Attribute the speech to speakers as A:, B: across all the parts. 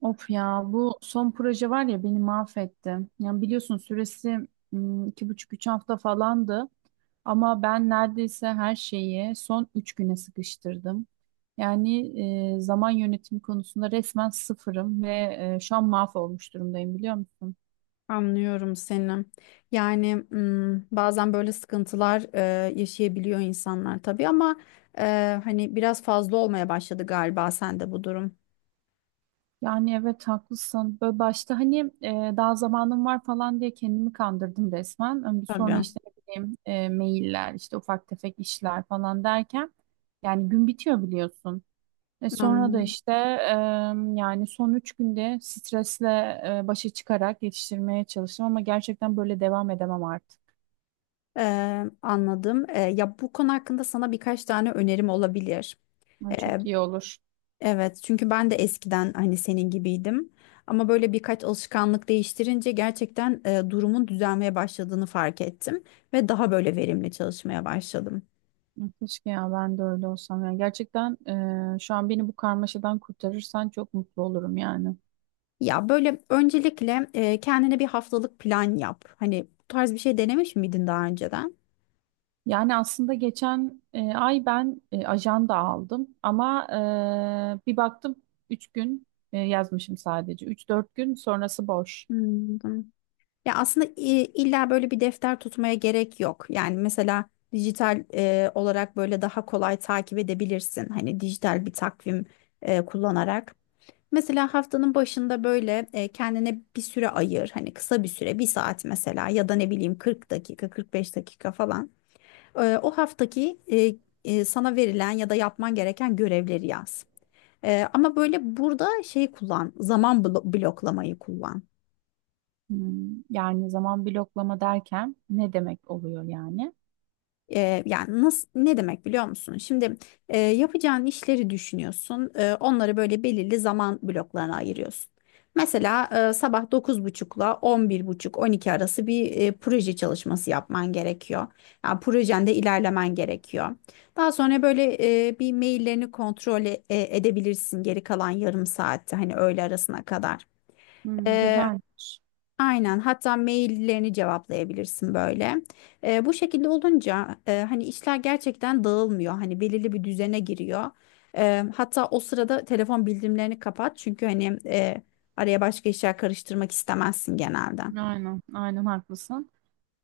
A: Of ya bu son proje var ya beni mahvetti. Yani biliyorsun süresi 2,5-3 hafta falandı. Ama ben neredeyse her şeyi son 3 güne sıkıştırdım. Yani zaman yönetimi konusunda resmen sıfırım ve şu an mahvolmuş durumdayım biliyor musun?
B: Anlıyorum seni. Yani bazen böyle sıkıntılar yaşayabiliyor insanlar tabii ama hani biraz fazla olmaya başladı galiba sende bu durum.
A: Yani evet, haklısın. Böyle başta hani daha zamanım var falan diye kendimi kandırdım resmen. Ama sonra
B: Tabii.
A: işte ne bileyim mailler, işte ufak tefek işler falan derken yani gün bitiyor, biliyorsun. Sonra da
B: Anladım.
A: işte yani son 3 günde stresle başa çıkarak yetiştirmeye çalıştım ama gerçekten böyle devam edemem artık.
B: Anladım. Ya bu konu hakkında sana birkaç tane önerim olabilir.
A: Ay,
B: E,
A: çok iyi olur.
B: evet çünkü ben de eskiden hani senin gibiydim. Ama böyle birkaç alışkanlık değiştirince gerçekten durumun düzelmeye başladığını fark ettim ve daha böyle verimli çalışmaya başladım.
A: Keşke ya ben de öyle olsam. Yani gerçekten şu an beni bu karmaşadan kurtarırsan çok mutlu olurum yani.
B: Ya böyle öncelikle kendine bir haftalık plan yap. Hani bu tarz bir şey denemiş miydin daha önceden?
A: Yani aslında geçen ay ben ajanda aldım ama bir baktım 3 gün yazmışım sadece. 3-4 gün sonrası boş.
B: Hmm. Ya aslında illa böyle bir defter tutmaya gerek yok. Yani mesela dijital olarak böyle daha kolay takip edebilirsin. Hani dijital bir takvim kullanarak. Mesela haftanın başında böyle kendine bir süre ayır. Hani kısa bir süre, bir saat mesela ya da ne bileyim 40 dakika, 45 dakika falan. O haftaki sana verilen ya da yapman gereken görevleri yaz. Ama böyle burada şey kullan, zaman bloklamayı kullan.
A: Hmm, yani zaman bloklama derken ne demek oluyor yani?
B: Yani nasıl ne demek biliyor musun? Şimdi yapacağın işleri düşünüyorsun. Onları böyle belirli zaman bloklarına ayırıyorsun. Mesela sabah dokuz buçukla on bir buçuk 12 arası bir proje çalışması yapman gerekiyor. Yani projende ilerlemen gerekiyor. Daha sonra böyle bir maillerini kontrol edebilirsin geri kalan yarım saatte hani öğle arasına kadar.
A: Hmm, güzelmiş.
B: Aynen. Hatta maillerini cevaplayabilirsin böyle. Bu şekilde olunca hani işler gerçekten dağılmıyor. Hani belirli bir düzene giriyor. Hatta o sırada telefon bildirimlerini kapat. Çünkü hani araya başka işler karıştırmak istemezsin genelde.
A: Aynen, aynen haklısın.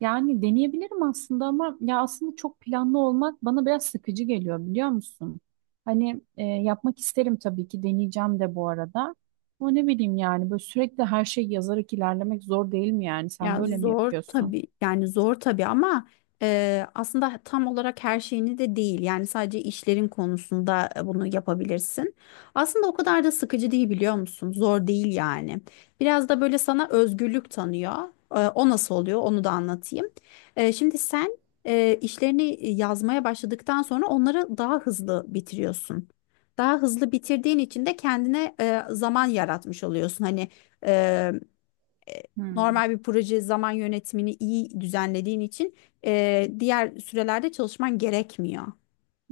A: Yani deneyebilirim aslında ama ya aslında çok planlı olmak bana biraz sıkıcı geliyor, biliyor musun? Hani yapmak isterim tabii ki, deneyeceğim de bu arada. Ama ne bileyim yani, böyle sürekli her şeyi yazarak ilerlemek zor değil mi yani? Sen
B: Ya
A: böyle mi
B: zor
A: yapıyorsun?
B: tabii yani zor tabii ama aslında tam olarak her şeyini de değil. Yani sadece işlerin konusunda bunu yapabilirsin. Aslında o kadar da sıkıcı değil biliyor musun? Zor değil yani. Biraz da böyle sana özgürlük tanıyor. O nasıl oluyor onu da anlatayım. Şimdi sen işlerini yazmaya başladıktan sonra onları daha hızlı bitiriyorsun. Daha hızlı bitirdiğin için de kendine zaman yaratmış oluyorsun. Hani
A: Hmm.
B: normal bir proje zaman yönetimini iyi düzenlediğin için diğer sürelerde çalışman gerekmiyor.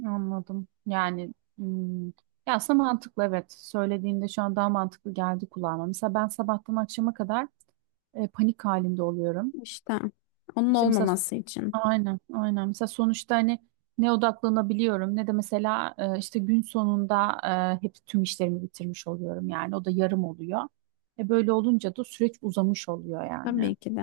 A: Anladım. Yani ya aslında mantıklı, evet. Söylediğinde şu an daha mantıklı geldi kulağıma. Mesela ben sabahtan akşama kadar panik halinde oluyorum.
B: İşte onun
A: İşte mesela
B: olmaması için.
A: aynen, aynen. Mesela sonuçta hani ne odaklanabiliyorum ne de mesela işte gün sonunda hep tüm işlerimi bitirmiş oluyorum yani. O da yarım oluyor. Böyle olunca da süreç uzamış oluyor
B: Tabii
A: yani.
B: ki de.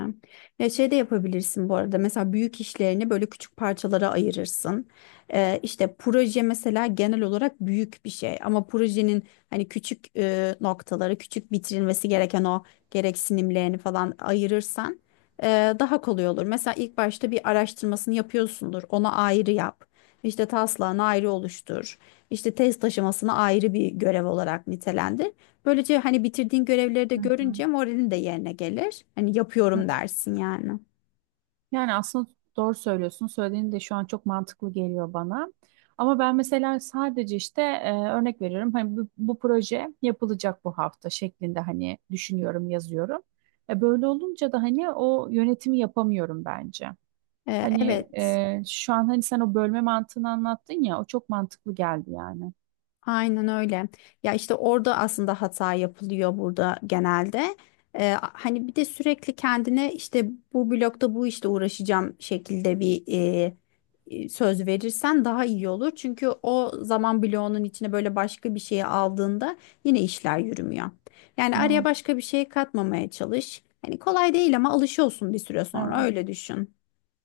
B: Ya şey de yapabilirsin bu arada. Mesela büyük işlerini böyle küçük parçalara ayırırsın. İşte proje mesela genel olarak büyük bir şey. Ama projenin hani küçük noktaları, küçük bitirilmesi gereken o gereksinimlerini falan ayırırsan e, daha kolay olur. Mesela ilk başta bir araştırmasını yapıyorsundur. Ona ayrı yap. İşte taslağını ayrı oluştur. İşte test aşamasını ayrı bir görev olarak nitelendir. Böylece hani bitirdiğin görevleri de
A: Hı hı.
B: görünce moralin de yerine gelir. Hani yapıyorum dersin yani.
A: Yani aslında doğru söylüyorsun. Söylediğin de şu an çok mantıklı geliyor bana. Ama ben mesela sadece işte örnek veriyorum. Hani bu proje yapılacak bu hafta şeklinde hani düşünüyorum, yazıyorum. Böyle olunca da hani o yönetimi yapamıyorum bence.
B: Ee,
A: Hani
B: evet.
A: şu an hani sen o bölme mantığını anlattın ya, o çok mantıklı geldi yani.
B: Aynen öyle. Ya işte orada aslında hata yapılıyor burada genelde. Hani bir de sürekli kendine işte bu blokta bu işte uğraşacağım şekilde bir söz verirsen daha iyi olur. Çünkü o zaman bloğunun içine böyle başka bir şeyi aldığında yine işler yürümüyor. Yani araya
A: Evet,
B: başka bir şey katmamaya çalış. Hani kolay değil ama alışıyorsun bir süre sonra
A: evet.
B: öyle düşün.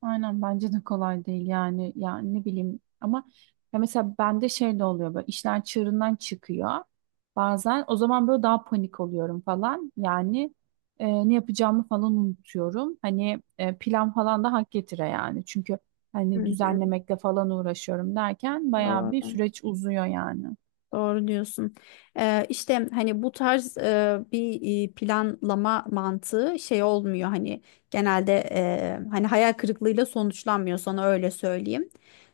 A: Aynen, bence de kolay değil yani ne bileyim ama ya mesela bende şey de oluyor, böyle işler çığırından çıkıyor bazen. O zaman böyle daha panik oluyorum falan yani, ne yapacağımı falan unutuyorum, hani plan falan da hak getire yani. Çünkü hani
B: Hı hı,
A: düzenlemekle falan uğraşıyorum derken bayağı bir
B: doğru.
A: süreç uzuyor yani.
B: Doğru diyorsun. İşte hani bu tarz bir planlama mantığı şey olmuyor hani genelde hani hayal kırıklığıyla sonuçlanmıyor sana öyle söyleyeyim.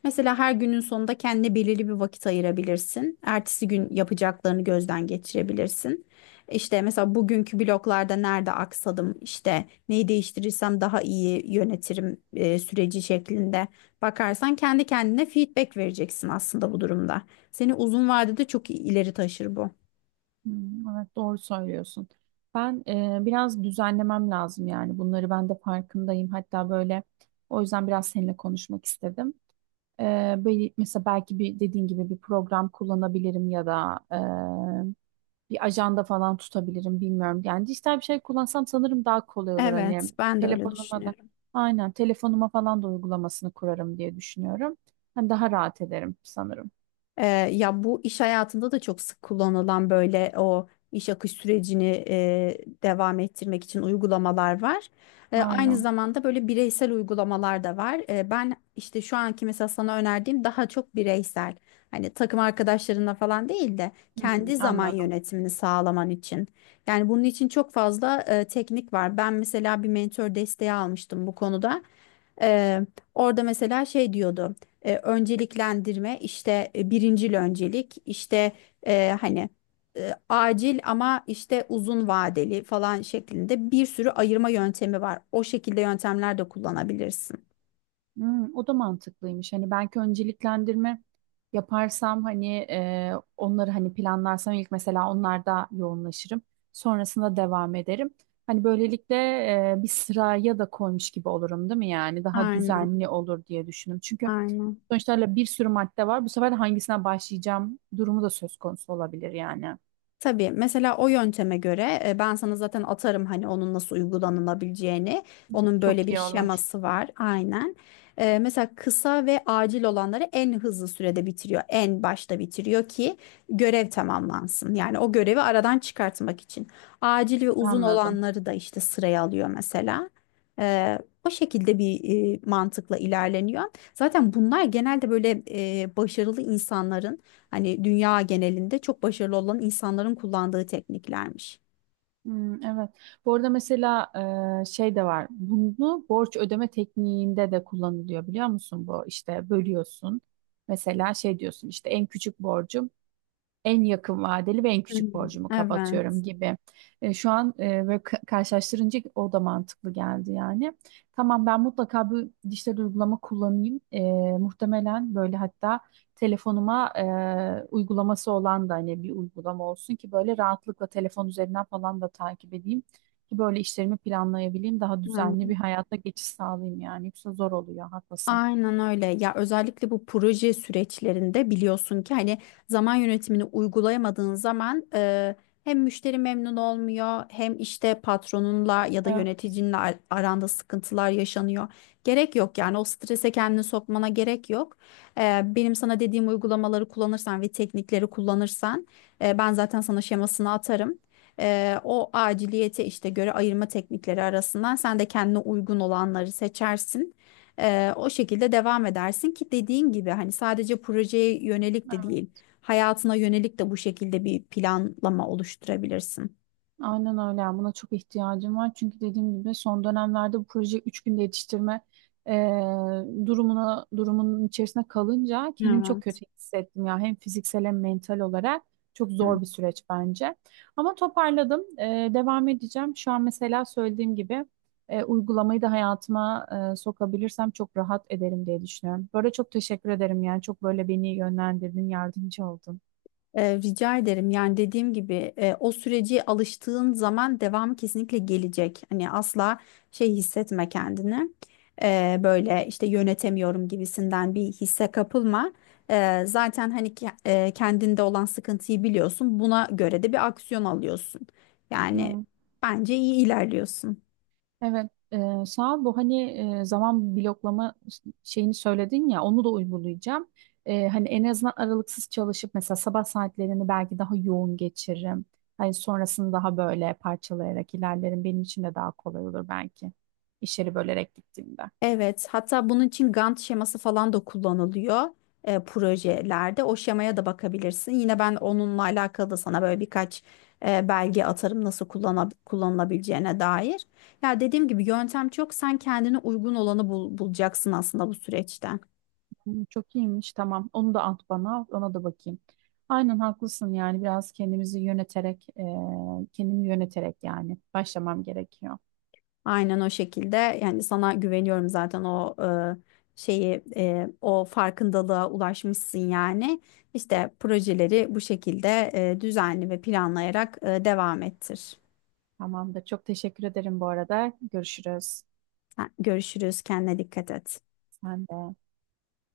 B: Mesela her günün sonunda kendine belirli bir vakit ayırabilirsin. Ertesi gün yapacaklarını gözden geçirebilirsin. İşte mesela bugünkü bloklarda nerede aksadım işte neyi değiştirirsem daha iyi yönetirim süreci şeklinde bakarsan kendi kendine feedback vereceksin aslında bu durumda. Seni uzun vadede çok ileri taşır bu.
A: Hmm, evet, doğru söylüyorsun. Ben biraz düzenlemem lazım yani bunları, ben de farkındayım, hatta böyle o yüzden biraz seninle konuşmak istedim. Böyle mesela belki bir dediğin gibi bir program kullanabilirim ya da bir ajanda falan tutabilirim, bilmiyorum. Yani dijital bir şey kullansam sanırım daha kolay olur,
B: Evet,
A: hani
B: ben de öyle
A: telefonuma da
B: düşünüyorum.
A: aynen telefonuma falan da uygulamasını kurarım diye düşünüyorum. Hani daha rahat ederim sanırım.
B: Ee, ya bu iş hayatında da çok sık kullanılan böyle o iş akış sürecini devam ettirmek için uygulamalar var. Aynı
A: Aynen.
B: zamanda böyle bireysel uygulamalar da var. Ben işte şu anki mesela sana önerdiğim daha çok bireysel. Hani takım arkadaşlarınla falan değil de
A: Hmm,
B: kendi zaman
A: anladım.
B: yönetimini sağlaman için. Yani bunun için çok fazla teknik var. Ben mesela bir mentor desteği almıştım bu konuda. E, orada mesela şey diyordu önceliklendirme işte birincil öncelik işte hani acil ama işte uzun vadeli falan şeklinde bir sürü ayırma yöntemi var. O şekilde yöntemler de kullanabilirsin.
A: Hmm, o da mantıklıymış. Hani belki önceliklendirme yaparsam hani onları hani planlarsam ilk, mesela onlarda yoğunlaşırım. Sonrasında devam ederim. Hani böylelikle bir sıraya da koymuş gibi olurum değil mi yani? Daha
B: Aynen,
A: düzenli olur diye düşündüm. Çünkü
B: aynen.
A: sonuçta öyle bir sürü madde var. Bu sefer de hangisine başlayacağım durumu da söz konusu olabilir yani.
B: Tabii mesela o yönteme göre ben sana zaten atarım hani onun nasıl uygulanılabileceğini. Onun
A: Çok
B: böyle bir
A: iyi olur.
B: şeması var aynen. Mesela kısa ve acil olanları en hızlı sürede bitiriyor. En başta bitiriyor ki görev tamamlansın. Yani o görevi aradan çıkartmak için. Acil ve uzun
A: Anladım.
B: olanları da işte sıraya alıyor mesela. E, o şekilde bir mantıkla ilerleniyor. Zaten bunlar genelde böyle başarılı insanların hani dünya genelinde çok başarılı olan insanların kullandığı tekniklermiş.
A: Hmm, evet. Bu arada mesela şey de var. Bunu borç ödeme tekniğinde de kullanılıyor, biliyor musun? Bu işte bölüyorsun. Mesela şey diyorsun, işte en küçük borcum, en yakın vadeli ve en küçük
B: Hmm.
A: borcumu kapatıyorum
B: Evet.
A: gibi. Şu an böyle karşılaştırınca o da mantıklı geldi yani. Tamam, ben mutlaka bir dijital uygulama kullanayım. Muhtemelen böyle, hatta telefonuma uygulaması olan da, hani bir uygulama olsun ki böyle rahatlıkla telefon üzerinden falan da takip edeyim. Ki böyle işlerimi planlayabileyim, daha
B: Evet.
A: düzenli bir hayata geçiş sağlayayım yani. Yoksa zor oluyor, haklısın.
B: Aynen öyle. Ya özellikle bu proje süreçlerinde biliyorsun ki hani zaman yönetimini uygulayamadığın zaman hem müşteri memnun olmuyor hem işte patronunla ya da
A: Evet.
B: yöneticinle aranda sıkıntılar yaşanıyor. Gerek yok yani o strese kendini sokmana gerek yok. Benim sana dediğim uygulamaları kullanırsan ve teknikleri kullanırsan ben zaten sana şemasını atarım. O aciliyete işte göre ayırma teknikleri arasından sen de kendine uygun olanları seçersin. O şekilde devam edersin ki dediğin gibi hani sadece projeye yönelik de değil, hayatına yönelik de bu şekilde bir planlama oluşturabilirsin.
A: Aynen öyle. Yani buna çok ihtiyacım var. Çünkü dediğim gibi son dönemlerde bu proje 3 günde yetiştirme durumun içerisine kalınca kendimi çok
B: Evet.
A: kötü hissettim ya. Hem fiziksel hem mental olarak çok
B: Hı.
A: zor bir süreç bence. Ama toparladım. Devam edeceğim. Şu an mesela söylediğim gibi uygulamayı da hayatıma sokabilirsem çok rahat ederim diye düşünüyorum. Böyle çok teşekkür ederim yani. Çok böyle beni yönlendirdin, yardımcı oldun.
B: Rica ederim. Yani dediğim gibi o süreci alıştığın zaman devamı kesinlikle gelecek. Hani asla şey hissetme kendini. Böyle işte yönetemiyorum gibisinden bir hisse kapılma. Zaten hani kendinde olan sıkıntıyı biliyorsun. Buna göre de bir aksiyon alıyorsun. Yani
A: Hı.
B: bence iyi ilerliyorsun.
A: Evet, sağ ol. Bu hani zaman bloklama şeyini söyledin ya, onu da uygulayacağım. Hani en azından aralıksız çalışıp mesela sabah saatlerini belki daha yoğun geçiririm. Hani sonrasını daha böyle parçalayarak ilerlerim. Benim için de daha kolay olur belki. İşleri bölerek gittiğimde.
B: Evet, hatta bunun için Gantt şeması falan da kullanılıyor projelerde. O şemaya da bakabilirsin. Yine ben onunla alakalı da sana böyle birkaç belge atarım nasıl kullanılabileceğine dair. Ya dediğim gibi yöntem çok. Sen kendine uygun olanı bulacaksın aslında bu süreçten.
A: Hı, çok iyiymiş, tamam. Onu da at bana, ona da bakayım. Aynen haklısın yani biraz kendimi yöneterek yani başlamam gerekiyor.
B: Aynen o şekilde. Yani sana güveniyorum zaten o şeyi, o farkındalığa ulaşmışsın yani. İşte projeleri bu şekilde düzenli ve planlayarak devam ettir.
A: Tamamdır. Çok teşekkür ederim bu arada. Görüşürüz.
B: Görüşürüz. Kendine dikkat et.
A: Sen de.